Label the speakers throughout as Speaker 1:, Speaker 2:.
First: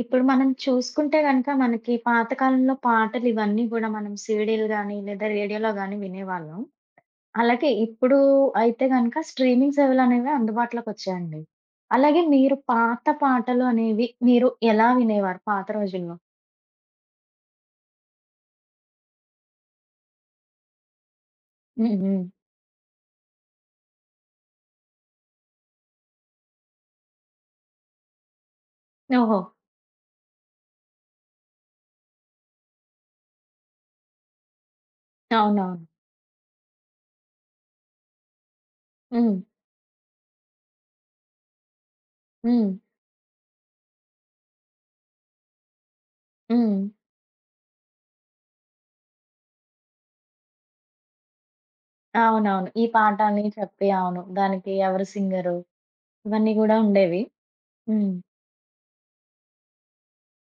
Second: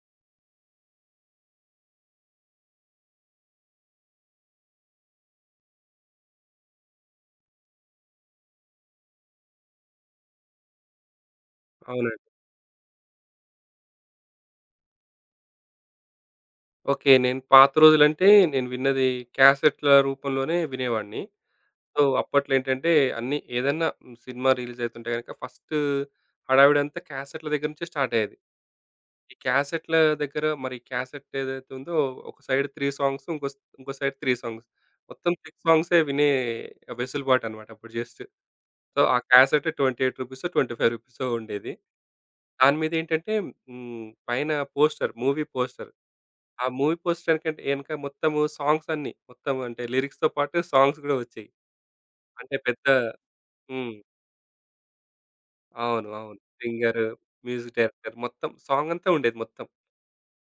Speaker 1: ఇప్పుడు మనం చూసుకుంటే గనక మనకి పాతకాలంలో పాటలు ఇవన్నీ గూడా మనం సీడీలు గాని, లేదా రేడియోలో గాని వినేవాళ్ళం. అలాగే ఇప్పుడు అయితే గనక స్ట్రీమింగ్ సేవలనేవి అందుబాటులోకొచ్చాయండి. అలాగే
Speaker 2: అవునండి.
Speaker 1: మీరు పాత పాటలు అనేవి మీరు ఎలా వినేవారు పాత రోజుల్లో?
Speaker 2: ఓకే. నేను పాత రోజులంటే నేను విన్నది క్యాసెట్‌ల రూపంలోనే వినేవాడిని.
Speaker 1: హ్మ్.
Speaker 2: సో,
Speaker 1: హ్మ్.
Speaker 2: అప్పట్లో ఏంటంటే అన్నీ ఏదన్నా సినిమా రిలీజ్ అయితుంటే గనక ఫస్ట్ హడావిడంతా క్యాసెట్‌ల దగ్గర నుంచే స్టార్ట్ అయ్యేది. ఈ
Speaker 1: ఓహో!
Speaker 2: క్యాసెట్‌ల దగ్గర మరి క్యాసెట్ ఏదైతే ఉందో ఒక సైడ్ 3 సాంగ్స్ ఇంకో సైడ్ 3 సాంగ్స్. మొత్తం 6
Speaker 1: అవునవును.
Speaker 2: సాంగ్సే వినే వెసులుబాటనమాట అప్పుడు జస్ట్. సో, ఆ
Speaker 1: హ్మ్.
Speaker 2: క్యాసెట్ రూ. 28 రూపీసో, రూ. 25 రూపీసో ఉండేది.
Speaker 1: హ్మ్.
Speaker 2: దాని మీదేంటంటే పైన మూవీ పోస్టర్. ఆ
Speaker 1: హ్మ్.
Speaker 2: మూవీ పోస్టర్‌కంటే ఎనక మొత్తము సాంగ్స్ అన్నీ. మొత్తం అంటే లిరిక్స్‌తో పాటు సాంగ్స్ గూడా వచ్చాయి. అంటే
Speaker 1: అవునవును. ఈ
Speaker 2: పెద్ద
Speaker 1: పాట అని చెప్పి
Speaker 2: హ్మ్.
Speaker 1: అవును. దానికి ఎవరు సింగరు
Speaker 2: అవును. అవును.
Speaker 1: ఇవన్నీ గూడా
Speaker 2: సింగరు,
Speaker 1: ఉండేవి.
Speaker 2: మ్యూజిక్
Speaker 1: హ్మ్.
Speaker 2: డైరెక్టర్ మొత్తం సాంగ్ అంతా ఉండేది మొత్తం.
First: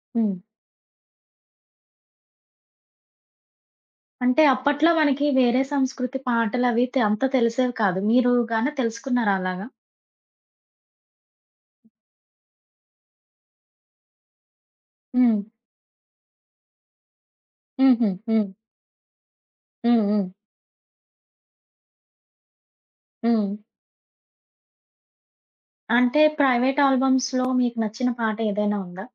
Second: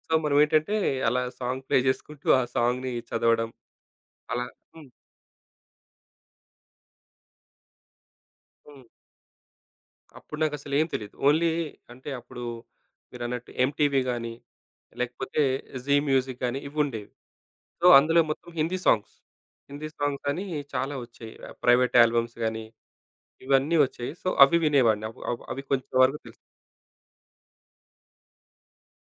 Speaker 2: సో,
Speaker 1: హ్మ్.
Speaker 2: మనమేంటంటే అలా సాంగ్ ప్లే జేసుకుంటూ ఆ సాంగ్‌ని చదవడం
Speaker 1: అంటే
Speaker 2: అలా హ్మ్.
Speaker 1: అప్పట్లో మనకి వేరే సంస్కృతి పాటలవి అంత తెలిసేవి కాదు. మీరు గానే
Speaker 2: హ్మ్.
Speaker 1: తెలుసుకున్నారా అలాగా?
Speaker 2: అప్పుడు నాకసలేం తెలీదు. ఓన్లీ అంటే అప్పుడు మీరన్నట్టు ఎంటీవీ గాని,
Speaker 1: హ్మ్.
Speaker 2: లేకపోతే జీ మ్యూజిక్ గాని ఇవుండేవి. సో,
Speaker 1: హుహు.
Speaker 2: అందులో
Speaker 1: హ్మ్.
Speaker 2: మొత్తం హిందీ సాంగ్స్. హిందీ
Speaker 1: హ్మ్. హ్మ్.
Speaker 2: సాంగ్స్ అని చాలా వచ్చాయి. ప్రైవేట్ ఆల్బమ్స్ గాని
Speaker 1: హ్మ్.
Speaker 2: ఇవన్నీ వచ్చాయి. సో, అవి వినేవాడిని. అవ్ అవ్ అవి కొంచెం వరకు
Speaker 1: అంటే
Speaker 2: తెలుసు.
Speaker 1: ప్రైవేట్ ఆల్బమ్స్‌లో మీకు నచ్చిన పాట ఏదైనా ఉందా?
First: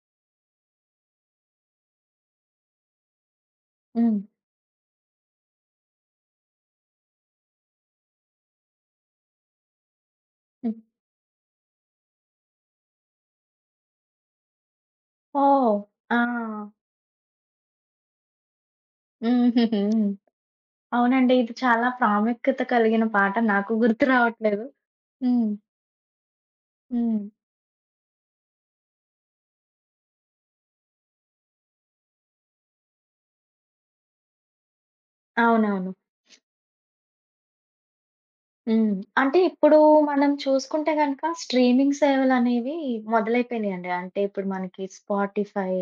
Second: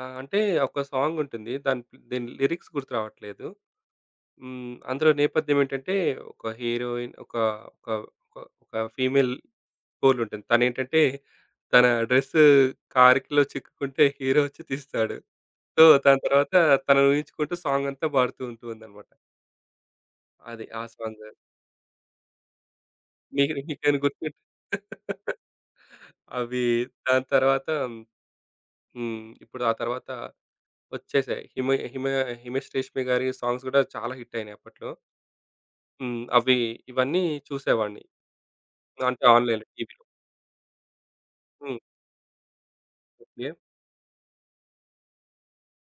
Speaker 2: ఆహ్, అంటే ఒక సాంగ్ ఉంటుంది. దాని పి దీని లిరిక్స్ గుర్తు రావట్లేదు.
Speaker 1: హ్మ్.
Speaker 2: హ్మ్. అందులో నేపథ్యం ఏంటంటే ఒక హీరోయిన్ ఒక ఒక ఒక ఒక ఫీమేల్ గోల్ ఉంటుంది.
Speaker 1: హ్మ్.
Speaker 2: తనేంటంటే తన డ్రెస్ కారుకిలో చిక్కుకుంటే హీరో వచ్చి తీస్తాడు.
Speaker 1: ఓహ్!
Speaker 2: సో, దాని
Speaker 1: ఆ!
Speaker 2: తర్వాత తనను ఊహించుకుంటూ సాంగ్ అంతా పాడుతూ ఉంటుందన్నమాట.
Speaker 1: హుహుహు. హ్మ్.
Speaker 2: అది ఆ సాంగ్.
Speaker 1: అవునండి. ఇది చాలా ప్రాముఖ్యత కలిగిన పాట.
Speaker 2: మీకు
Speaker 1: నాకు
Speaker 2: మీకేమైనా
Speaker 1: గుర్తు
Speaker 2: గుర్తుం
Speaker 1: రావట్లేదు. హ్మ్.
Speaker 2: అవి
Speaker 1: హ్మ్.
Speaker 2: దాని తర్వాత హ్మ్. ఇప్పుడు ఆ తర్వాత వచ్చేసాయి. హిమ హిమ 'హిమేష్ రేష్మి' గారి సాంగ్స్ గూడా చాలా హిట్ అయినాయి అప్పట్లో.
Speaker 1: అవునవును.
Speaker 2: హ్మ్. అవి ఇవన్నీ చూసేవాడిని.
Speaker 1: హ్మ్.
Speaker 2: అంటే
Speaker 1: అంటే
Speaker 2: ఆన్‌లైన్‌లో
Speaker 1: ఇప్పుడు
Speaker 2: టీవీలో.
Speaker 1: మనం చూసుకుంటే గనక
Speaker 2: హ్మ్.
Speaker 1: స్ట్రీమింగ్ సేవలనేవి
Speaker 2: ఓకే.
Speaker 1: మొదలైపోయినాయండి. అంటే ఇప్పుడు మనకి స్పాటిఫై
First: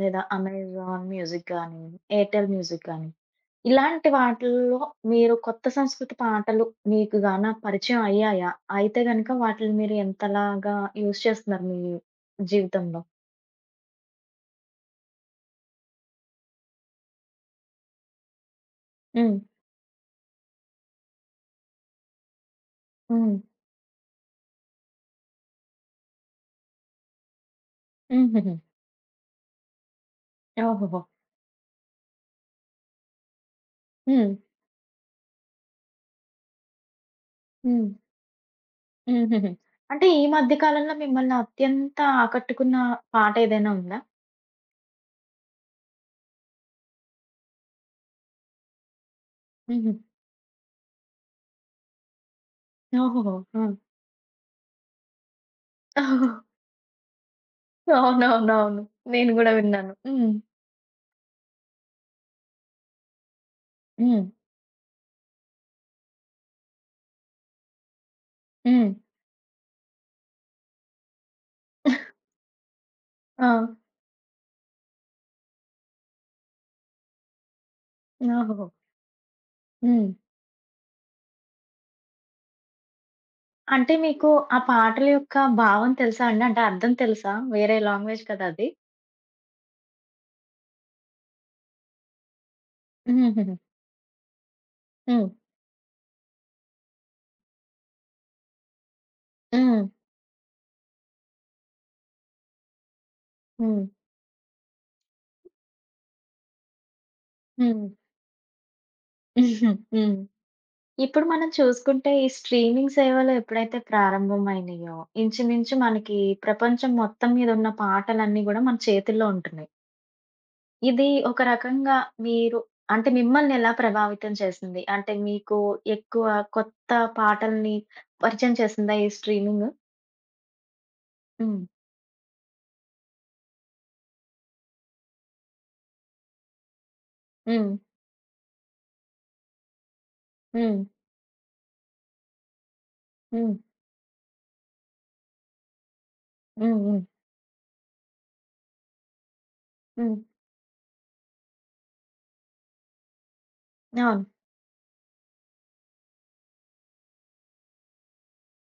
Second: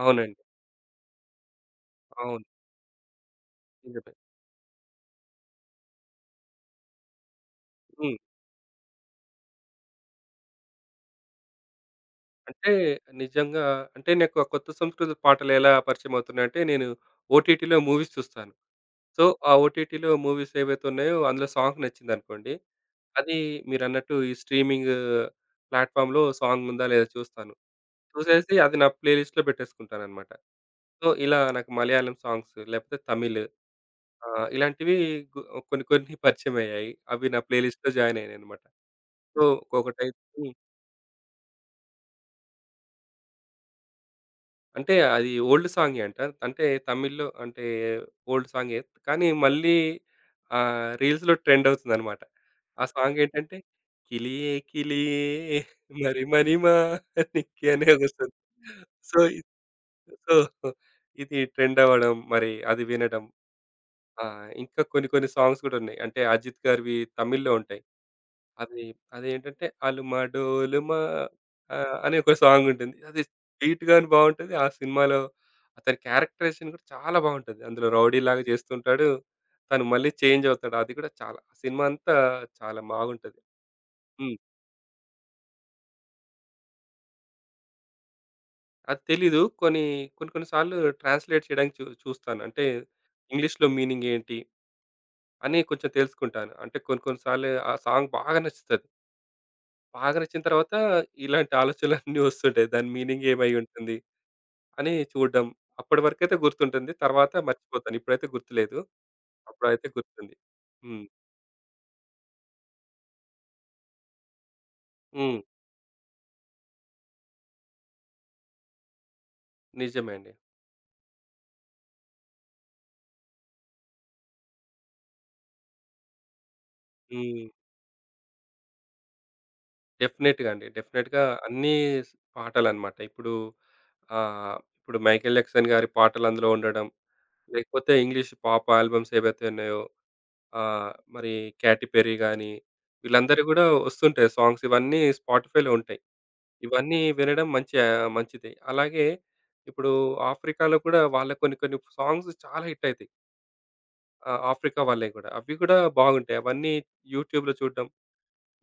Speaker 1: లేదా
Speaker 2: అవునండి.
Speaker 1: అమెజాన్ మ్యూజిక్ గానీ,
Speaker 2: అవును.
Speaker 1: ఎయిర్టెల్ మ్యూజిక్ గానీ, ఇలాంటి
Speaker 2: నిజమే.
Speaker 1: వాటిల్లో మీరు కొత్త సంస్కృతి పాటలు మీకు గాన పరిచయం
Speaker 2: హ్మ్.
Speaker 1: అయ్యాయా? అయితే గనక వాటిని మీరు ఎంతలాగా యూజ్ చేస్తున్నారు మీ
Speaker 2: అంటే
Speaker 1: జీవితంలో?
Speaker 2: నిజంగా అంటే నాకు ఆ కొత్త సంస్కృత పాటలు ఎలా పరిచయం అవుతున్నాయంటే నేను ఓటీటీలో మూవీస్ చూస్తాను. సో,
Speaker 1: హ్మ్.
Speaker 2: ఆ ఓటీటీలో మూవీస్ ఏవైతే ఉన్నాయో అందులో సాంగ్ నచ్చిందనుకోండి. అది
Speaker 1: హ్మ్.
Speaker 2: మీరన్నట్టు ఈ స్ట్రీమింగ్ ప్లాట్‌ఫార్మ్‌లో సాంగ్ ఉందా లేదా చూస్తాను. చూసేసి
Speaker 1: హుహుహు.
Speaker 2: అది నా ప్లేలిస్ట్‌లో పెట్టేసుకుంటానన్నమాట.
Speaker 1: ఓహోహో!
Speaker 2: సో, ఇలా నాకు మలయాళం సాంగ్స్ లేకపోతే తమిళ్
Speaker 1: హ్మ్.
Speaker 2: ఆహ్, ఇలాంటివి గు కొన్ని కొన్ని పరిచయమయ్యాయి. అవి నా
Speaker 1: హ్మ్.
Speaker 2: ప్లేలిస్ట్‌లో జాయిన్ అయ్యాయన్నమాట. సో,
Speaker 1: హుహుహు. అంటే
Speaker 2: ఒకటైతే
Speaker 1: ఈ
Speaker 2: హ్మ్.
Speaker 1: మధ్య కాలంలో మిమ్మల్ని అత్యంత ఆకట్టుకున్న పాట ఏదైనా ఉందా?
Speaker 2: అంటే అది ఓల్డ్ సాంగే అంట. అంటే తమిళ్‌లో అంటే ఓల్డ్ సాంగే. కానీ మళ్ళీ
Speaker 1: హుహు.
Speaker 2: రీల్స్‌లో ట్రెండ్ అవుతుందన్నమాట. ఆ సాంగ్
Speaker 1: ఓహోహో!
Speaker 2: ఏంటంటే
Speaker 1: ఆ!
Speaker 2: కిలియే కిలియే మరి మరిమా నిక్కి అనే వస్తుంది.
Speaker 1: అవునవునవును.
Speaker 2: సో,
Speaker 1: నేను
Speaker 2: ఇ
Speaker 1: గూడా విన్నాను. హ్మ్.
Speaker 2: సో, ఇది ట్రెండ్ అవ్వడం మరి అది వినడం ఆ!
Speaker 1: హ్మ్.
Speaker 2: ఇంకా కొన్ని కొన్ని సాంగ్స్ కూడా ఉన్నాయి. అంటే అజిత్ గారివి తమిళ్‌లో ఉంటాయి. అది
Speaker 1: హ్మ్.
Speaker 2: అదేంటంటే 'అలుమా డోలుమా' అనే ఒక సాంగ్ ఉంటుంది. అది
Speaker 1: ఆ!
Speaker 2: బీట్ గాని బావుంటది. ఆ సినిమాలో అతని క్యారెక్టరైజేషన్ కూడా చాలా బావుంటది. అందులో రౌడీలాగా
Speaker 1: ఓహోహో!
Speaker 2: చేస్తుంటాడు. తను
Speaker 1: హ్మ్.
Speaker 2: మళ్ళీ చేంజ్ అవుతాడు. అది కూడా చాలా ఆ సినిమా అంతా చాలా బాగుంటది.
Speaker 1: అంటే మీకు
Speaker 2: హ్మ్.
Speaker 1: ఆ పాటల యొక్క భావం తెలుసా అండి? అంటే అర్థం తెలుసా? వేరే లాంగ్వేజ్ కదా అది.
Speaker 2: అది తెలీదు. కొన్ని కొన్ని కొన్ని సార్లు ట్రాన్స్‌లేట్ చేయడానికి చూస్తాను. అంటే
Speaker 1: హుహుహు.
Speaker 2: ఇంగ్లీష్‌లో మీనింగ్ ఏంటి
Speaker 1: హ్మ్.
Speaker 2: అని కొంచెం తెలుసుకుంటాను. అంటే కొన్ని కొన్ని సార్లు ఆ సాంగ్ బాగా నచ్చుతది.
Speaker 1: హ్మ్.
Speaker 2: బాగా నచ్చిన తర్వాత ఇలాంటి ఆలోచనలన్నీ వస్తుంటాయి. దాని మీనింగ్ ఏమై
Speaker 1: హ్మ్.
Speaker 2: ఉంటుంది అని చూడడం. అప్పటి వరకైతే గుర్తుంటుంది. తర్వాత
Speaker 1: హ్మ్.
Speaker 2: మర్చిపోతాను. ఇప్పుడైతే గుర్తులేదు. అప్పుడైతే
Speaker 1: హ్మ్.
Speaker 2: గుర్తుంది. హ్మ్.
Speaker 1: ఇప్పుడు మనం చూసుకుంటే ఈ స్ట్రీమింగ్ సేవలు ఎప్పుడైతే ప్రారంభమైనయో,
Speaker 2: హ్మ్.
Speaker 1: ఇంచుమించు మనకి ప్రపంచం మొత్తం మీద ఉన్న పాటలన్నీ గూడా మన చేతుల్లో ఉంటున్నాయి.
Speaker 2: నిజమే అండి.
Speaker 1: ఇది ఒక రకంగా మీరు అంటే మిమ్మల్ని ఎలా ప్రభావితం చేసింది? అంటే మీకు ఎక్కువ కొత్త
Speaker 2: హ్మ్.
Speaker 1: పాటల్ని పరిచయం చేసిందా ఈ స్ట్రీమింగ్?
Speaker 2: డెఫినెట్‌గా అండి. డెఫినెట్‌గా
Speaker 1: హ్మ్.
Speaker 2: అన్నీ స్ పాటలనమాట. ఇప్పుడు ఇప్పుడు 'మైకేల్ జాక్సన్' గారి పాటలు అందులో ఉండడం,
Speaker 1: హ్మ్.
Speaker 2: లేకపోతే ఇంగ్లీష్ పాప్ ఆల్బమ్స్ ఏవైతే ఉన్నాయో
Speaker 1: హ్మ్.
Speaker 2: ఆహ్, మరి 'క్యాటీ పెర్రీ' గాని వీళ్ళందరివి
Speaker 1: హ్మ్.
Speaker 2: గూడా వస్తుంటాయి సాంగ్స్. ఇవన్నీ స్పాటిఫైలో ఉంటాయి.
Speaker 1: హ్మ్. హ్మ్.
Speaker 2: ఇవన్నీ వినడం మంచి మంచిదే. అలాగే ఇప్పుడు
Speaker 1: హ్మ్.
Speaker 2: ఆఫ్రికాలో కూడా వాళ్ళ కొన్ని కొన్ని సాంగ్స్ చాలా హిట్ అయితాయి.
Speaker 1: అవును.
Speaker 2: ఆఫ్రికా వాళ్ళయి గూడా. అవి గూడా బాగుంటాయి. అవన్నీ యూట్యూబ్‌లో చూడడం,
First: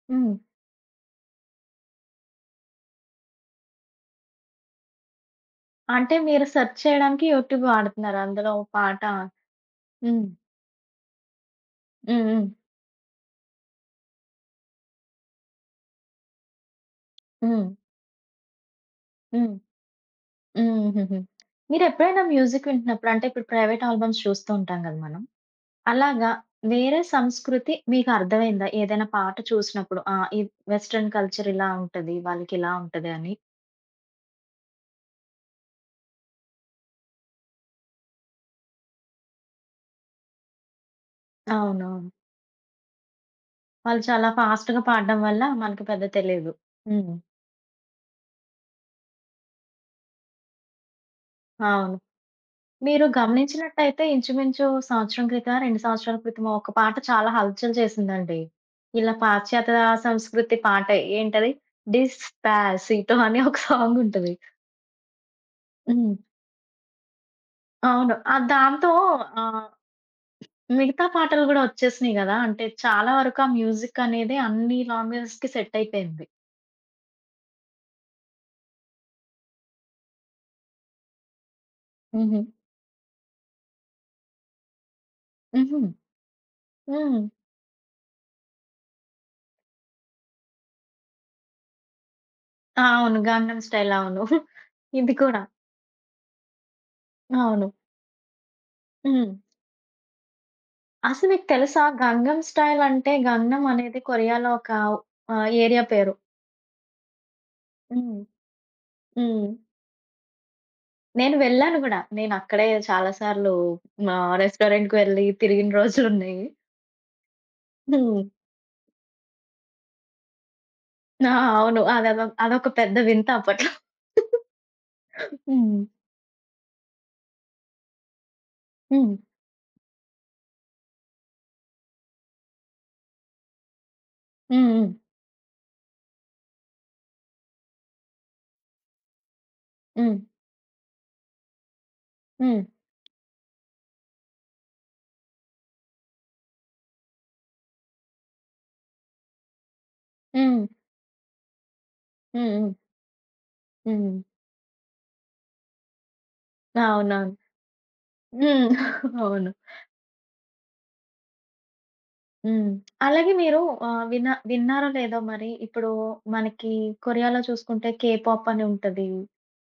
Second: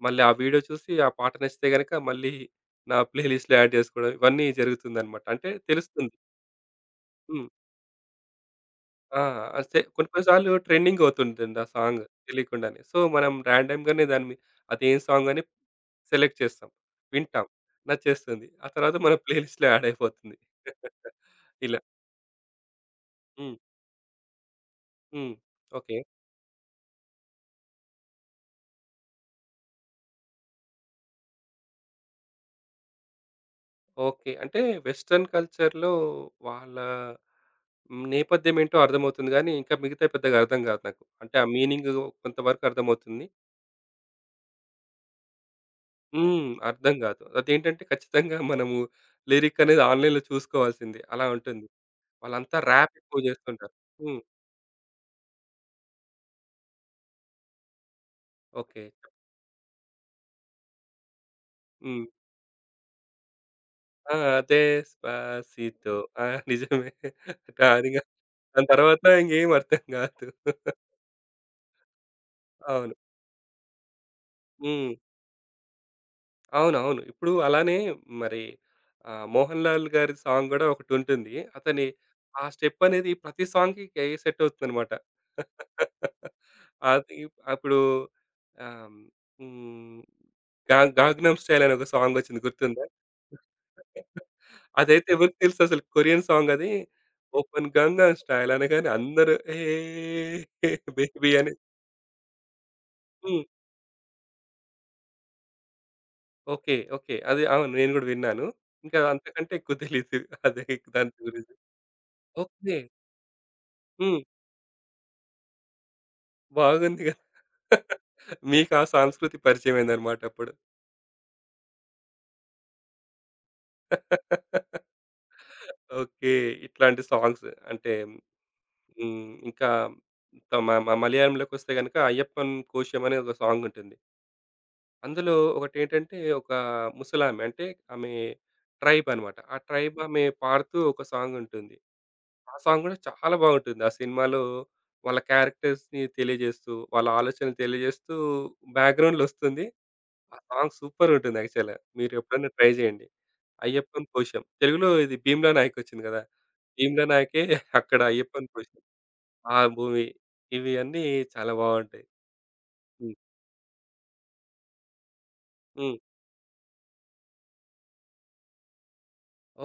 Speaker 2: మళ్ళీ ఆ
Speaker 1: హ్మ్.
Speaker 2: వీడియో చూసి ఆ పాట నచ్చితే గనక మళ్ళీ నా ప్లే లిస్ట్‌లో యాడ్ జేసుకోవడం ఇవన్నీ జరుగుతుందనమాట. అంటే తెలుస్తుంది.
Speaker 1: అంటే మీరు సెర్చ్ చేయడానికి
Speaker 2: హ్మ్.
Speaker 1: యూట్యూబ్ వాడుతున్నారు. అందులో ఓ పాట
Speaker 2: ఆ! అస్తే కొన్ని కొన్ని
Speaker 1: హ్మ్.
Speaker 2: సార్లు ట్రెండింగ్ అవుతుంటుంది ఆ సాంగ్
Speaker 1: హ్మ్. హ్మ్.
Speaker 2: తెలియకుండానే. సో, మనం రాండమ్‌గానే దాన్ని అదేం సాంగ్ అని సెలెక్ట్ చేస్తాం. వింటాం.
Speaker 1: హ్మ్.
Speaker 2: నచ్చేస్తుంది. ఆ తర్వాత మన ప్లే
Speaker 1: హ్మ్.
Speaker 2: లిస్ట్‌లో యాడ్ అయిపోతుంది.
Speaker 1: హుహుహు.
Speaker 2: ఇలా.
Speaker 1: మీరెప్పుడైనా మ్యూజిక్ వింటున్నప్పుడు అంటే ఇప్పుడు
Speaker 2: హ్మ్.
Speaker 1: ప్రైవేట్ ఆల్బమ్స్ చూస్తూ ఉంటాం గదా మనం.
Speaker 2: హ్మ్. ఓకే.
Speaker 1: అలాగా వేరే సంస్కృతి మీకర్థమైందా? ఏదైనా పాట చూసినప్పుడు ఆ! ఈ వెస్టర్న్ కల్చర్ ఇలా ఉంటది. వాళ్ళకిలా ఉంటది అని.
Speaker 2: ఓకే. అంటే వెస్టర్న్ కల్చర్‌లో వాళ్ళ హ్మ్. నేపథ్యం ఏంటో అర్థమవుతుంది గానీ, ఇంకా మిగతావి పెద్దగా అర్థం కాదు నాకు. అంటే ఆ మీనింగ్
Speaker 1: అవును.
Speaker 2: కొంతవరకు అర్థమవుతుంది.
Speaker 1: వాళ్ళు చాలా ఫాస్ట్‌గా పాడడం వల్ల మనకి పెద్ద
Speaker 2: హ్మ్.
Speaker 1: తెలీదు.
Speaker 2: అర్థం
Speaker 1: హ్మ్.
Speaker 2: కాదు. అదేంటంటే ఖచ్చితంగా మనము లిరిక్ అనేది ఆన్‌లైన్‌లో చూసుకోవాల్సిందే. అలా ఉంటుంది.
Speaker 1: అవును.
Speaker 2: వాళ్ళంతా ర్యాప్
Speaker 1: మీరు
Speaker 2: ఎక్కువ చేస్తుంటారు.
Speaker 1: గమనించినట్టయితే
Speaker 2: హ్మ్.
Speaker 1: ఇంచుమించు సంవత్సరం క్రితం, 2 సంవత్సరాల క్రితమో ఒక పాట చాలా హల్చల్ చేసిందండి.
Speaker 2: ఓకే.
Speaker 1: ఇలా పాశ్చాత్య సంస్కృతి పాటే. ఏంటది?
Speaker 2: హ్మ్.
Speaker 1: 'డిస్పాసిటో' అని ఒక
Speaker 2: ఆ!
Speaker 1: సాంగుంటది.
Speaker 2: డెస్పాసితో
Speaker 1: హ్మ్.
Speaker 2: ఆ! నిజమే. కానీ ఇంగ
Speaker 1: అవును. ఆ
Speaker 2: దాని
Speaker 1: దాంతో
Speaker 2: తర్వాత ఇంకేం
Speaker 1: ఆహ్
Speaker 2: అర్థం కాదు.
Speaker 1: మిగతా పాటలు గూడా ఒచ్చేసినియి గదా! అంటే
Speaker 2: అవును.
Speaker 1: చాలా వరకు ఆ మ్యూజిక్ అనేది అన్ని
Speaker 2: హ్మ్.
Speaker 1: లాంగ్వేజెస్‌కి సెట్ అయిపోయింది.
Speaker 2: అవునవును. ఇప్పుడు అలానే మరి 'మోహన్ లాల్' గారి సాంగ్ గూడా ఒకటుంటుంది. అతని
Speaker 1: హుహు.
Speaker 2: ఆ స్టెప్ అనేది ప్రతి సాంగ్‌కి కే సెట్ అవుతుందనమాట.
Speaker 1: హుహు.
Speaker 2: అది
Speaker 1: హ్మ్.
Speaker 2: అప్పుడు ఆహ్, హ్మ్. గా 'గాగ్నం స్టైల్' అని ఒక సాంగ్ వచ్చింది గుర్తుందా?
Speaker 1: అవును. 'గంగం స్టైల్' అవును.
Speaker 2: అదైతే
Speaker 1: ఇది
Speaker 2: ఎవరికీ
Speaker 1: కూడా.
Speaker 2: తెలుసు అసలు కొరియన్ సాంగ్ అది. ఓపెన్
Speaker 1: అవును.
Speaker 2: గంగ స్టైల్ అనగానే
Speaker 1: హ్మ్.
Speaker 2: అందరూ ఏ
Speaker 1: అసలు
Speaker 2: బేబీ
Speaker 1: మీకు
Speaker 2: అని
Speaker 1: తెలుసా 'గంగం స్టైల్' అంటే
Speaker 2: హ్మ్.
Speaker 1: 'గంగం' అనేది కొరియాలో ఒక ఏరియా పేరు.
Speaker 2: ఓకే. ఓకే. అది అవును. నేను గూడా
Speaker 1: హ్మ్.
Speaker 2: విన్నాను. ఇంకా
Speaker 1: హ్మ్.
Speaker 2: అంతకంటే ఎక్కువ తెలీదు. అదే దాని
Speaker 1: నేను
Speaker 2: గురించి.
Speaker 1: వెళ్ళాను గూడా. నేను అక్కడే
Speaker 2: ఓకే.
Speaker 1: చాలా సార్లు మా
Speaker 2: హ్మ్.
Speaker 1: రెస్టారెంట్‌కి వెళ్ళి తిరిగిన రోజులున్నాయి.
Speaker 2: బాగుంది గదా!
Speaker 1: హ్మ్.
Speaker 2: మీకు ఆ సంస్కృతి పరిచయమైందన్నమాట అప్పుడు.
Speaker 1: ఆ! అవును. అదదో అదొక పెద్ద వింత అప్పట్లో. హ్మ్.
Speaker 2: ఓకే. ఇట్లాంటి సాంగ్స్ అంటే
Speaker 1: హ్మ్.
Speaker 2: హ్మ్. ఇంకా త మ మ మలయాళంలోకొస్తే గనుక 'అయ్యప్పన్ కోశం' అనే ఒక సాంగ్ ఉంటుంది.
Speaker 1: హ్మ్.
Speaker 2: అందులో ఒకటేంటంటే ఒక ముసలామె అంటే ఆమె ట్రైబ్ అన్నమాట. ఆ ట్రైబ్
Speaker 1: హ్మ్.
Speaker 2: ఆమె పాడుతూ ఒక సాంగ్ ఉంటుంది. ఆ
Speaker 1: హ్మ్.
Speaker 2: సాంగ్ గూడా చాలా బాగుంటుంది. ఆ సినిమాలో వాళ్ళ క్యారెక్టర్స్‌ని తెలియజేస్తూ, వాళ్ళ ఆలోచనలు తెలియజేస్తూ బ్యాక్‌గ్రౌండ్‌లో వస్తుంది. ఆ
Speaker 1: హ్మ్. హ్మ్.
Speaker 2: సాంగ్ సూపరుంటుంది యాక్చువల్‌గా.
Speaker 1: హ్మ్.
Speaker 2: మీరెప్పుడైనా ట్రై
Speaker 1: హ్మ్.
Speaker 2: జేయండి. 'అయ్యప్పన్
Speaker 1: హ్మ్.
Speaker 2: కోశం.' తెలుగులో ఇది 'భీమ్లా నాయక్' వచ్చింది గదా! 'భీమ్లా
Speaker 1: అవునవును.
Speaker 2: నాయకే' అక్కడ 'అయ్యప్పన్
Speaker 1: హ్మ్.
Speaker 2: కోశం.'
Speaker 1: అవును.
Speaker 2: ఆ మూవీ ఇవి అన్నీ చాలా బావుంటాయి.
Speaker 1: హ్మ్.
Speaker 2: హ్మ్.
Speaker 1: అలాగే మీరు విన్నారో లేదో మరి ఇప్పుడు
Speaker 2: హ్మ్.
Speaker 1: మనకి కొరియాలో చూసుకుంటే కే పాప్ అని ఉంటది.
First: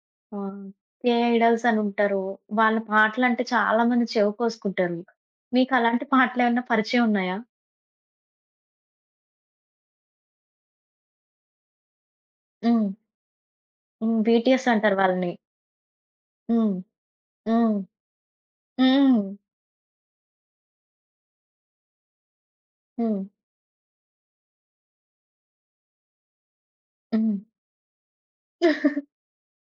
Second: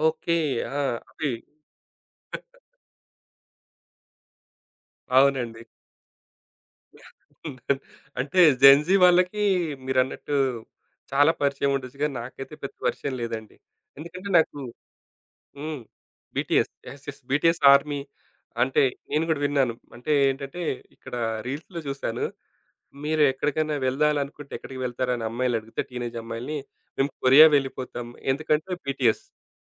Speaker 2: ఓకే.
Speaker 1: ఆహ్,
Speaker 2: ఆ!
Speaker 1: కే
Speaker 2: అవి
Speaker 1: ఐడల్స్ అని ఉంటారు. వాళ్ళ పాటలంటే చాలా మంది చెవి కోసుకుంటారు.
Speaker 2: అవునండి.
Speaker 1: మీకు అలాంటి పాటలేమన్నా పరిచయం ఉన్నాయా?
Speaker 2: అంటే జెన్‌జీ వాళ్ళకి మీరన్నట్టు చాలా పరిచయం ఉండొచ్చు గానీ, నాకైతే పెద్ద
Speaker 1: హ్మ్.
Speaker 2: పరిచయం లేదండి.
Speaker 1: హ్మ్.
Speaker 2: ఎందుకంటే నాకు
Speaker 1: బీటీఎస్ అంటారు వాళ్ళని.
Speaker 2: హ్మ్. బీటీఎస్.
Speaker 1: హ్మ్.
Speaker 2: యెస్. యెస్. బీటీఎస్
Speaker 1: హ్మ్.
Speaker 2: ఆర్మీ అంటే
Speaker 1: హ్మ్.
Speaker 2: నేను గూడా విన్నాను. అంటే ఏంటంటే ఇక్కడ రీల్స్‌లో చూసాను.
Speaker 1: హ్మ్.
Speaker 2: మీరు ఎక్కడికైనా వెళ్ళాలనుకుంటే ఎక్కడికి వెళ్తారని అమ్మాయిలని అడిగితే టీనేజ్ అమ్మాయిలని, మేము
Speaker 1: హ్మ్.
Speaker 2: కొరియా వెళ్ళిపోతాం. ఎందుకంటే బీటీఎస్.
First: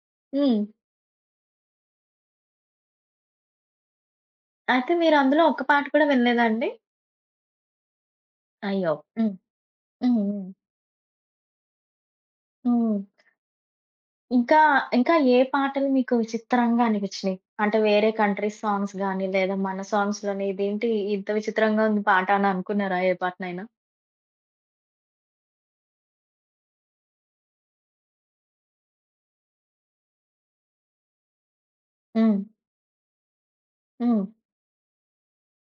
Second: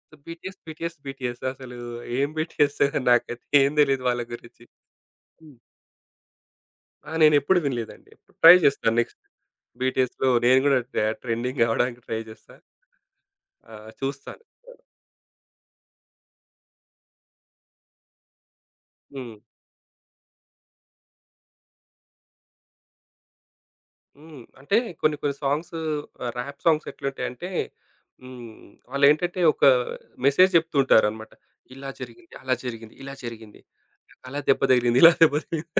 Speaker 2: సో, బీటీఎస్,
Speaker 1: హ్మ్.
Speaker 2: బీటీఎస్, బీటీఎస్ అసలు ఏం బీటీఎస్ నాకైతే ఏం తెలీదు వాళ్ళ గురించి.
Speaker 1: అయితే మీరు అందులో ఒక్క పాట కూడా వినలేదా అండి?
Speaker 2: ఆ! నేనెప్పుడు వినలేదండి. ఎప్పుడు ట్రై
Speaker 1: అయ్యో!
Speaker 2: చేస్తాను నెక్స్ట్.
Speaker 1: హ్మ్. హ్మ్.
Speaker 2: బీటీఎస్‌లో
Speaker 1: హ్మ్.
Speaker 2: నేను గూడా ట్రెండింగ్ అవ్వడానికి ట్రై చేస్తా.
Speaker 1: హ్మ్.
Speaker 2: చూస్తాను.
Speaker 1: ఇంకా, ఇంకా ఏ పాటలు మీకు విచిత్రంగా అనిపించినియి? అంటే వేరే కంట్రీ సాంగ్స్ గాని,
Speaker 2: హ్మ్.
Speaker 1: లేదా మన సాంగ్స్‌లోనే ఇదేంటి ఇంత విచిత్రంగా ఉంది పాట అని అనుకున్నారా ఏ పాటనైనా?
Speaker 2: హ్మ్. అంటే కొన్ని కొన్ని సాంగ్స్ ర్యాప్ సాంగ్స్ ఎట్లుంటాయంటే హ్మ్. వాళ్ళేంటంటే ఒక మెసేజ్ చెప్తుంటారనమాట. ఇలా జరిగింది,
Speaker 1: హ్మ్.
Speaker 2: అలా జరిగింది, ఇలా జరిగింది.
Speaker 1: హ్మ్.
Speaker 2: నాకలా దెబ్బ తగిలింది, ఇలా దెబ్బ తగిలింది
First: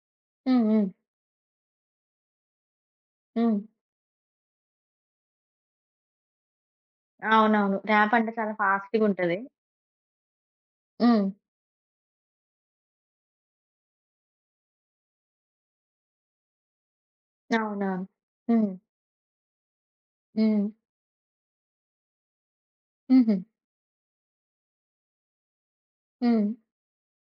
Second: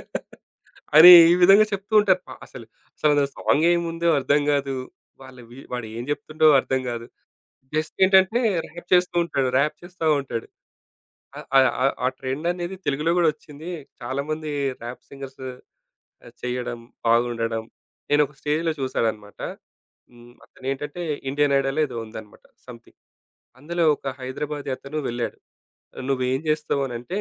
Speaker 1: హ్మ్. హ్మ్.
Speaker 2: అని ఈ విధంగా చెప్తూ ఉంటారు. ప అసలు అసలందులో
Speaker 1: హ్మ్.
Speaker 2: సాంగ్ ఏముందో అర్థం కాదు. వాళ్ళ వి వాడు ఏం చెప్తుండో అర్థం కాదు.
Speaker 1: అవునవును.
Speaker 2: జస్ట్
Speaker 1: ర్యాప్ అంటే
Speaker 2: ఏంటంటే
Speaker 1: చాలా
Speaker 2: ర్యాప్
Speaker 1: ఫాస్ట్‌గా
Speaker 2: చేస్తూ
Speaker 1: ఉంటది.
Speaker 2: ఉంటాడు. ర్యాప్ చేస్తా ఉంటాడు.
Speaker 1: హ్మ్.
Speaker 2: ఆ! ఆ! ఆ! ఆ ట్రెండ్ అనేది తెలుగులో గూడా వచ్చింది. చాలామంది ర్యాప్ సింగర్స్ చేయడం, బాగుండడం.
Speaker 1: అవునవును.
Speaker 2: నేనొక స్టేజ్‌లో
Speaker 1: హ్మ్.
Speaker 2: చూసానన్నమాట. హ్మ్.
Speaker 1: హ్మ్.
Speaker 2: అతనేంటంటే 'ఇండియన్ ఐడల్' ఏదో ఉందన్నమాట సంథింగ్.
Speaker 1: హుహు.
Speaker 2: అందులో ఒక హైదరాబాదీ అతను వెళ్ళాడు. "నువ్వేం
Speaker 1: హ్మ్.
Speaker 2: జేస్తావు" అనంటే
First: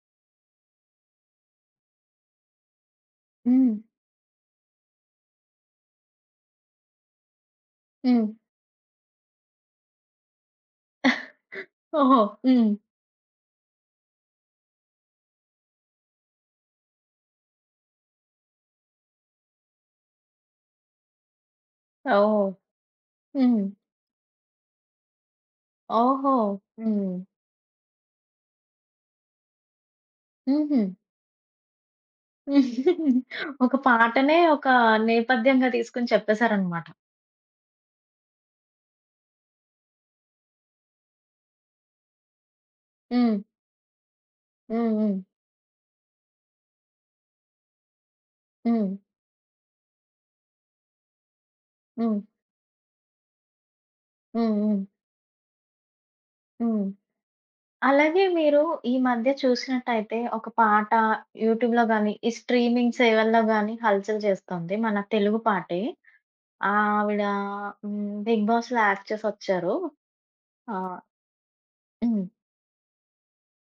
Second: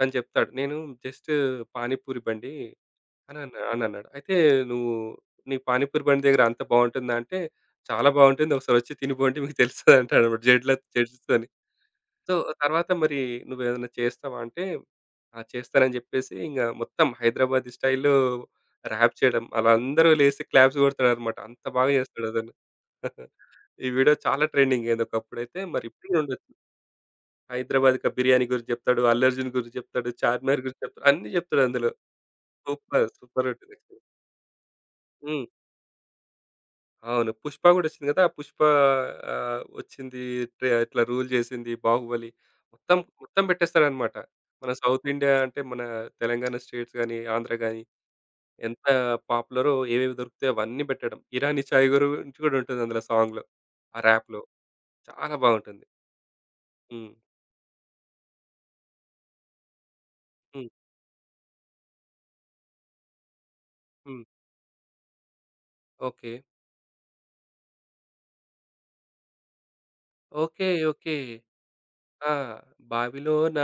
Speaker 2: తను చెప్తాడు. "నేను జస్ట్ పానీపూరి బండి" అనన్నా
Speaker 1: హ్మ్.
Speaker 2: అనన్నాడు. "అయితే నువ్వు నీ పానీపూరి బండి దగ్గర అంత బావుంటుందా?" అంటే "చాలా
Speaker 1: హ్మ్.
Speaker 2: బావుంటుంది. ఒకసారి వచ్చి తినిపోండి మీకు తెలుస్తది" అంటాడన్నమాట. జడ్జ్‌తోని.
Speaker 1: ఓహో!
Speaker 2: సో,
Speaker 1: హ్మ్.
Speaker 2: తర్వాత మరి నువ్వేదైనా చేస్తావా అంటే, ఆ! చేస్తానని జెప్పేసి ఇంగ మొత్తం హైదరాబాదీ స్టైల్‌లో ర్యాప్ చేయడం. అలా అందరూ లేసి క్లాప్స్ గొడతారనమాట. అంత బాగా
Speaker 1: ఓహ్!
Speaker 2: జేస్తాడతను.
Speaker 1: హ్మ్.
Speaker 2: ఈ వీడియో చాలా ట్రెండింగ్ అయింది ఒకప్పుడైతే. మరి ఇప్పుడు గూడా
Speaker 1: ఓహో!
Speaker 2: ఉండొచ్చు.
Speaker 1: హ్మ్.
Speaker 2: హైదరాబాద్ క బిర్యానీ గురించి జెప్తాడు. అల్లు అర్జున్ గురించి జెప్తాడు. చార్మినార్
Speaker 1: హుహు.
Speaker 2: గురించి జెప్తాడు. అన్నీ జెప్తాడు అందులో. సూపర్! సూపర్
Speaker 1: ఒక
Speaker 2: ఉంటుంది.
Speaker 1: పాటనే ఒక
Speaker 2: హ్మ్.
Speaker 1: నేపథ్యంగా తీసుకొని చెప్పేసారనమాట.
Speaker 2: అవును. 'పుష్ప' గూడా ఒచ్చింది గదా! 'పుష్ప' ఒచ్చింది. ట్రే ఇట్లా రూల్ జేసింది. 'బాహుబలి' మొత్తం,
Speaker 1: హ్మ్.
Speaker 2: మొత్తం బెట్టేస్తాడనమాట. మన
Speaker 1: హ్మ్.
Speaker 2: సౌత్
Speaker 1: హ్మ్.
Speaker 2: ఇండియా అంటే మన తెలంగాణ స్టేట్స్ గాని, ఆంధ్ర గాని ఎంత
Speaker 1: హ్మ్.
Speaker 2: పాపులరో ఏవేవి దొరుకుతాయో అవన్నీ బెట్టడం. 'ఇరానీ చాయ్'
Speaker 1: హ్మ్.
Speaker 2: గురించి గూడా ఉంటుంది అందులో సాంగ్‌లో. ఆ ర్యాప్‌లో.
Speaker 1: హ్మ్. హ్మ్.
Speaker 2: చాలా బావుంటుంది.
Speaker 1: హ్మ్.
Speaker 2: హ్మ్.
Speaker 1: అలాగే మీరు ఈ మధ్య చూసినట్టయితే ఒక
Speaker 2: హ్మ్.
Speaker 1: పాట యూట్యూబ్‌లో గాని, ఈ స్ట్రీమింగ్ సేవల్లో గాని హల్చల్
Speaker 2: హ్మ్.
Speaker 1: చేస్తుంది. మన తెలుగు పాటే.
Speaker 2: ఓకే.
Speaker 1: ఆవిడ హ్మ్. 'బిగ్ బాస్‌లో' యాక్ట్ చేసొచ్చారు.
Speaker 2: ఓకే.
Speaker 1: Ah,
Speaker 2: okay.
Speaker 1: హ్మ్.
Speaker 2: ఆ! బావిలోన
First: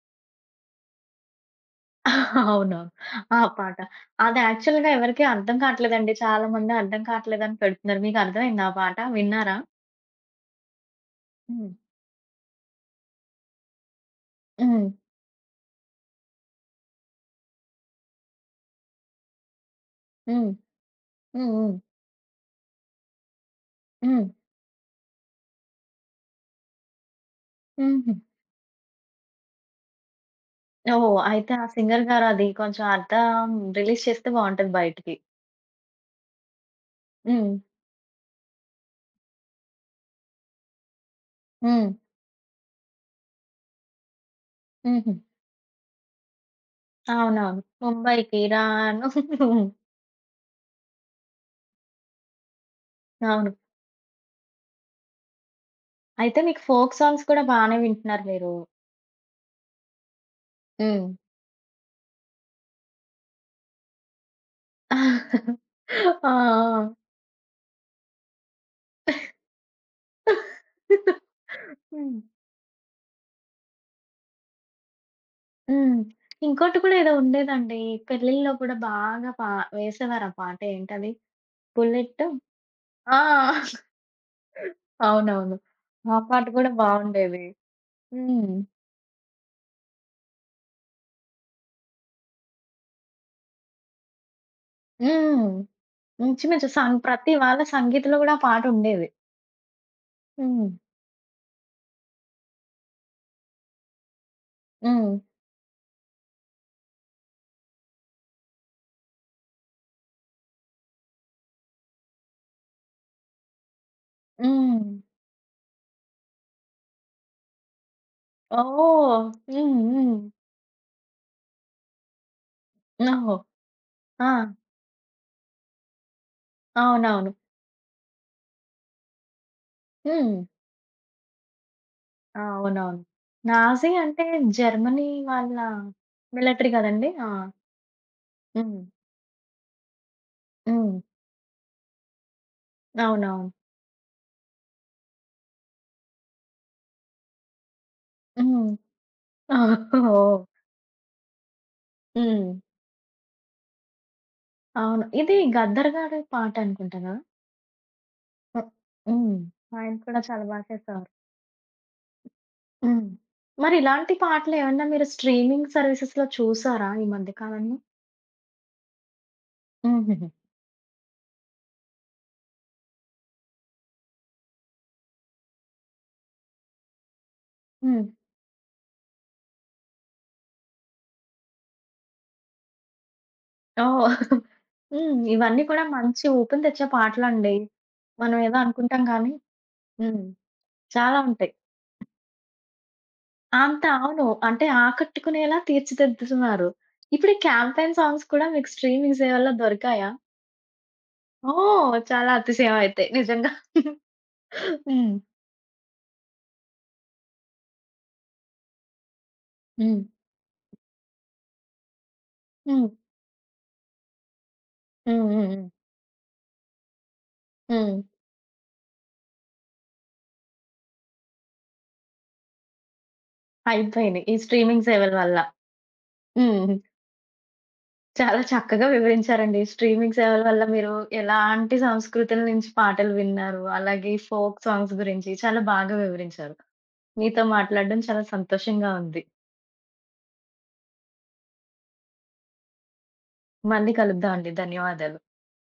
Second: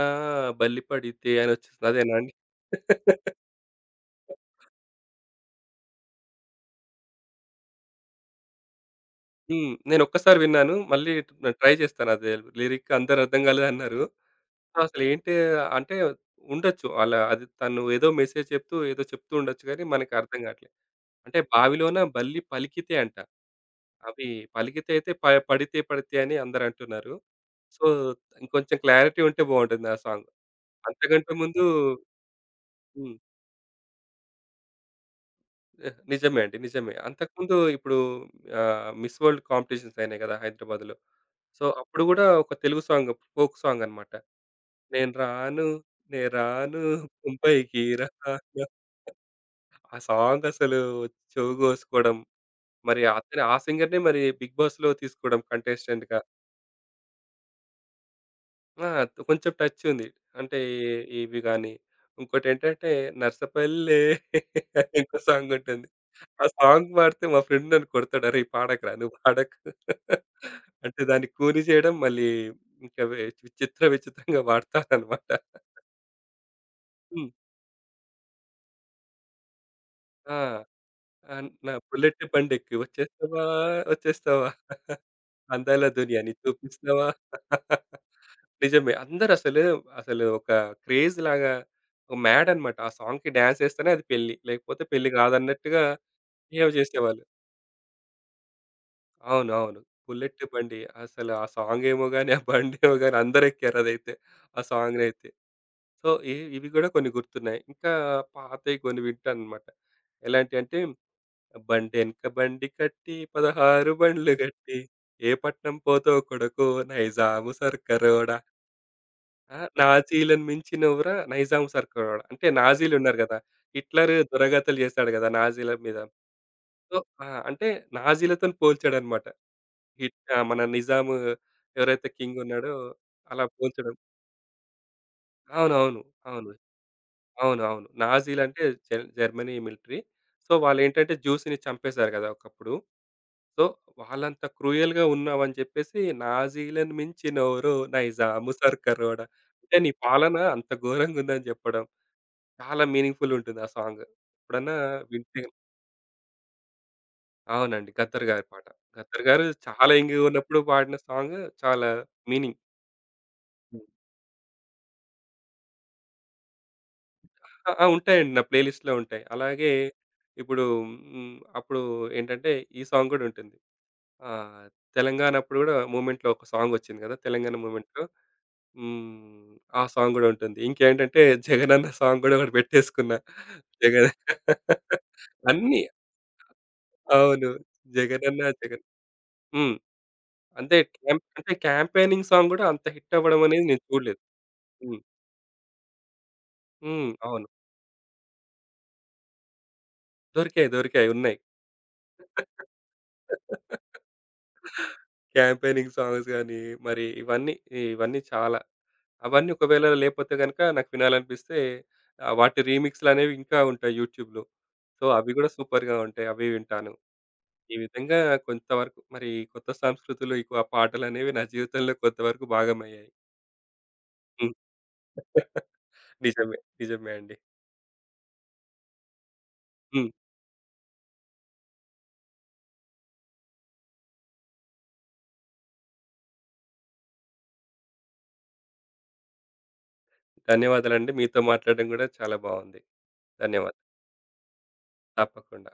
Speaker 2: బల్లి పడితే అనొచ్చేస్తుంది అదేనా అండి?
Speaker 1: అవునవును. ఆ పాట. అది యాక్చువల్‌గా ఎవరికీ అర్థం కావట్లేదండి. చాలా మంది అర్థం కావట్లేదని పెడుతున్నారు. మీకు అర్థమైందా ఆ పాట? విన్నారా?
Speaker 2: హ్మ్. నేనొక్కసారి విన్నాను. మళ్ళీ ట్
Speaker 1: హ్మ్.
Speaker 2: ట్రై చేస్తాను అదే లిరిక్ అందరూ అర్థం కాలేదన్నారు. సో,
Speaker 1: హ్మ్.
Speaker 2: అసలేంటి అంటే ఉండొచ్చు. అలా అది తను ఏదో మెసేజ్ చెప్తూ, ఏదో చెప్తూ ఉండొచ్చు గానీ మనకర్థం
Speaker 1: హ్మ్.
Speaker 2: కావట్లే. అంటే
Speaker 1: హ్మ్. హ్మ్.
Speaker 2: బావిలోన బల్లి పలికితే అంట.
Speaker 1: హ్మ్.
Speaker 2: అవి పలికితే అయితే ప పడితే పడితే అని అందరంటున్నారు. సో,
Speaker 1: హుహు.
Speaker 2: ఇంకొంచెం క్లారిటీ ఉంటే బావుంటుంది ఆ సాంగ్.
Speaker 1: ఓహ్!
Speaker 2: అంతకంటే
Speaker 1: అయితే
Speaker 2: ముందు
Speaker 1: ఆ సింగర్ గారది కొంచెం
Speaker 2: హ్మ్.
Speaker 1: అర్థం రిలీజ్ చేస్తే బావుంటది బయటికి.
Speaker 2: నిజమే అండి. నిజమే.
Speaker 1: హ్మ్.
Speaker 2: అంతకుముందు ఇప్పుడు మిస్ వరల్డ్ కాంపిటీషన్స్ అయినాయి కదా! హైదరాబాద్‌లో. సో,
Speaker 1: హ్మ్.
Speaker 2: అప్పుడు గూడా ఒక తెలుగు సాంగ్ ఫోక్ సాంగ్ అన్నమాట. నేను
Speaker 1: హుహు.
Speaker 2: రాను నే రాను
Speaker 1: అవునవును.
Speaker 2: ముంబైకి
Speaker 1: 'ముంబైకి
Speaker 2: రాను.
Speaker 1: రాను' హ్మ్.
Speaker 2: ఆ సాంగ్ అసలు చెవి కోసుకోవడం. మరి అతను
Speaker 1: అవును.
Speaker 2: ఆ సింగర్‌నే మరి బిగ్ బాస్‌లో తీసుకోవడం కంటెస్టెంట్‌గా.
Speaker 1: అయితే మీకు ఫోక్ సాంగ్స్ కూడా బానే వింటున్నారు మీరు.
Speaker 2: ఆ! కొంచెం టచ్ ఉంది. అంటే
Speaker 1: హ్మ్.
Speaker 2: ఇవి గాని, ఇంకోటేంటంటే 'నర్సపల్లె' అని
Speaker 1: ఆ!
Speaker 2: ఇంకో సాంగ్ ఉంటుంది.
Speaker 1: ఆ!
Speaker 2: ఆ సాంగ్ పాడితే మా ఫ్రెండ్ నన్ను కొడతాడు. "అరేయ్! పాడకురా నువ్వు పాడకు" అంటే దాన్ని కూని చేయడం
Speaker 1: హ్మ్.
Speaker 2: మళ్ళీ ఇంకా వె విచిత్ర విచిత్రంగా వాడతానన్నమాట.
Speaker 1: హ్మ్. ఇంకోటి కూడా ఏదో
Speaker 2: హ్మ్.
Speaker 1: ఉండేదండి. పెళ్ళిల్లో కూడా బాగా వేసేవారు ఆ
Speaker 2: ఆ!
Speaker 1: పాట ఏంటది?
Speaker 2: నా బుల్లెట్
Speaker 1: 'బుల్లెట్'
Speaker 2: బండెక్కి
Speaker 1: ఆ!
Speaker 2: వచ్చేస్తావా వచ్చేస్తావా
Speaker 1: అవునవును.
Speaker 2: అందాల
Speaker 1: ఆ
Speaker 2: దునియాని
Speaker 1: పాట గూడా
Speaker 2: చూపిస్తావా.
Speaker 1: బావుండేది. హ్మ్.
Speaker 2: నిజమే. అందరసలు, అసలు అసలు ఒక క్రేజ్ లాగా ఒక మ్యాడ్ అన్నమాట. ఆ సాంగ్‌కి డాన్స్ ఏస్తేనే అది పెళ్లి. లేకపోతే పెళ్లి
Speaker 1: హ్మ్.
Speaker 2: కాదన్నట్టుగా
Speaker 1: ఇంచుమించు
Speaker 2: బిహేవ్ చేసేవాళ్ళు.
Speaker 1: ప్రతి వాళ్ళ సంగీత్‌లో గూడా ఆ పాటుండేది.
Speaker 2: అవునవును. 'బుల్లెట్'
Speaker 1: హ్మ్.
Speaker 2: బండి. అసలు ఆ సాంగేమో గాని, ఆ బండేమో గాని అందరెక్కారు అదైతే. ఆ
Speaker 1: హ్మ్.
Speaker 2: సాంగ్‌నైతే. సో, ఇ ఇవి కూడా కొన్ని గుర్తున్నాయి. ఇంకా పాతయి కొన్ని వింటానన్నమాట. ఎలాంటియంటే, బండెనక బండి కట్టి 16 బండ్లు గట్టి,
Speaker 1: హ్మ్.
Speaker 2: ఏ పట్నం పోతో కొడకో నైజాము సర్కరోడ.
Speaker 1: ఓహ్!
Speaker 2: ఆ!
Speaker 1: హ్మ్. హ్మ్.
Speaker 2: నాజీ‌లను మించినెవరా 'నైజాం సర్కార్' అంటే నాజీ‌లున్నారు
Speaker 1: ఓహో!
Speaker 2: గదా! హిట్లర్
Speaker 1: ఆ!
Speaker 2: దురగతులు చేశాడు గదా! నాజీ‌ల మీద. సో, ఆ!
Speaker 1: అవునవును.
Speaker 2: అంటే నాజీ‌లతోని పోల్చాడన్నమాట. హిట్
Speaker 1: హ్మ్.
Speaker 2: ఆ! మన నిజాము ఎవరైతే కింగ్
Speaker 1: ఆ!
Speaker 2: ఉన్నాడో
Speaker 1: అవునవును.
Speaker 2: అలా
Speaker 1: నాజీ
Speaker 2: పోల్చడం.
Speaker 1: అంటే జర్మనీ వాళ్ళ
Speaker 2: అవునవును. అవును.
Speaker 1: మిలిటరీ గదండీ! ఆ!
Speaker 2: అవును. అవును. నాజీ‌లంటే
Speaker 1: హ్మ్.
Speaker 2: Germany military. సో,
Speaker 1: హ్మ్.
Speaker 2: వాళ్ళేంటంటే జ్యూస్‌ని చంపేశారు గదా! ఒకప్పుడు.
Speaker 1: అవునవును.
Speaker 2: సో, వాళ్ళంత క్రూయల్‌గా ఉన్నావని చెప్పేసి నాజీ‌లను మించినెవరో నైజాము
Speaker 1: హ్మ్.
Speaker 2: సర్కారోడ. అంటే నీ పాలన
Speaker 1: ఓహ్!
Speaker 2: అంత ఘోరంగుందని జెప్పడం.
Speaker 1: హ్మ్.
Speaker 2: చాలా మీనింగ్‌ఫుల్‌గుంటుంది ఆ సాంగ్. ఎప్పుడన్నా
Speaker 1: అవును. ఇది
Speaker 2: వింటే
Speaker 1: 'గద్దర్' గారి పాటనుకుంటా గదా!
Speaker 2: అవునండి. 'గద్దర్' గారి పాట.
Speaker 1: హ్మ్.
Speaker 2: 'గద్దర్'
Speaker 1: హ్మ్.
Speaker 2: గారు చాలా
Speaker 1: ఆయన కూడా
Speaker 2: యంగ్‌గా
Speaker 1: చాలా
Speaker 2: ఉన్నప్పుడు
Speaker 1: బాగా
Speaker 2: పాడిన
Speaker 1: చేసేవారు.
Speaker 2: సాంగ్ చాలా మీనింగ్.
Speaker 1: హ్మ్. మరి
Speaker 2: హ్మ్.
Speaker 1: ఇలాంటి పాటలేమన్నా మీరు స్ట్రీమింగ్ సర్వీసెస్‌లో చూసారా ఈ మధ్య
Speaker 2: ఆ!
Speaker 1: కాలంలో?
Speaker 2: ఆ! ఉంటాయండి. నా ప్లే లిస్ట్‌లో ఉంటాయి. అలాగే
Speaker 1: హుహుహు.
Speaker 2: ఇప్పుడు హ్మ్, అప్పుడు ఏంటంటే ఈ సాంగ్ గూడా ఉంటుంది. ఆహ్, తెలంగాణ అప్పుడు గూడా మూవ్‌మెంట్‌లో ఒక సాంగ్ వచ్చింది గదా! తెలంగాణ మూవ్‌మెంట్‌లో.
Speaker 1: హ్మ్.
Speaker 2: ఆ సాంగ్ గూడా ఉంటుంది. ఇంకేంటంటే 'జగనన్న' సాంగ్ గూడా ఒకటి పెట్టేసుకున్నా.
Speaker 1: ఓహ్! హ్మ్.
Speaker 2: జగన్
Speaker 1: ఇవన్నీ
Speaker 2: అన్నీ
Speaker 1: కూడా మంచి ఊపుని తెచ్చే
Speaker 2: అవును.
Speaker 1: పాటలండి. మనం
Speaker 2: 'జగనన్న
Speaker 1: ఏదో
Speaker 2: జగన్'
Speaker 1: అనుకుంటాం గానీ,
Speaker 2: హ్మ్.
Speaker 1: హ్మ్.
Speaker 2: అంతే క్యాం
Speaker 1: చాలా ఉంటాయి.
Speaker 2: అంటే క్యాంపెయినింగ్ సాంగ్ గూడా అంత హిట్ అవ్వడం అనేది నేను
Speaker 1: అంత
Speaker 2: చూడలేదు.
Speaker 1: అవును. అంటే
Speaker 2: హ్మ్.
Speaker 1: ఆకట్టుకునేలా తీర్చిదిద్దుతున్నారు.
Speaker 2: హ్మ్.
Speaker 1: ఇప్పుడు ఈ
Speaker 2: అవును.
Speaker 1: క్యాంపెయిన్ సాంగ్స్ కూడా మీకు స్ట్రీమింగ్ సేవల్లో దొరికాయా?
Speaker 2: దొరికాయి. దొరికాయి. ఉన్నాయి.
Speaker 1: ఓహ్! చాలా అతిశయం అయితే నిజంగా. హ్మ్.
Speaker 2: క్యాంపెయినింగ్ సాంగ్స్ గాని, మరి ఇవన్నీ ఇవన్నీ చాలా. అవన్నీ ఒకవేళ
Speaker 1: హ్మ్.
Speaker 2: లేపోతే గనక నాకు వినాలనిపిస్తే వాటి
Speaker 1: హ్మ్.
Speaker 2: రీమిక్స్‌లనేవి ఇంకా ఉంటాయి యూట్యూబ్‌లో. సో,
Speaker 1: హ్మ్.
Speaker 2: అవి
Speaker 1: హ్మ్.
Speaker 2: గూడా
Speaker 1: హ్మ్.
Speaker 2: సూపర్‌గా ఉంటాయి. అవి వింటాను. ఈ
Speaker 1: హ్మ్.
Speaker 2: విధంగా కొంతవరకు మరి ఈ కొత్త సంస్కృతిలో ఎక్కువ ఆ పాటలనేవి నా జీవితంలో కొంతవరకు భాగమయ్యాయి.
Speaker 1: అయిపోయినియి. ఈ
Speaker 2: హ్మ్.
Speaker 1: స్ట్రీమింగ్ సేవల వల్ల.
Speaker 2: నిజమే.
Speaker 1: హ్మ్.
Speaker 2: నిజమే అండి.
Speaker 1: చాలా చక్కగా వివరించారండి.
Speaker 2: హ్మ్.
Speaker 1: స్ట్రీమింగ్ సేవల వల్ల మీరు ఎలాంటి సంస్కృతుల నుంచి పాటలు విన్నారు, అలాగే ఫోక్ సాంగ్స్ గురించి చాలా బాగా వివరించారు. మీతో మాట్లాడడం చాలా సంతోషంగా ఉంది.
Speaker 2: ధన్యవాదాలండి. మీతో మాట్లాడడం గూడా చాలా బావుంది. ధన్యవాదాలు.
Speaker 1: మళ్ళీ కలుద్దామండి. ధన్యవాదాలు.
Speaker 2: తప్పకుండా.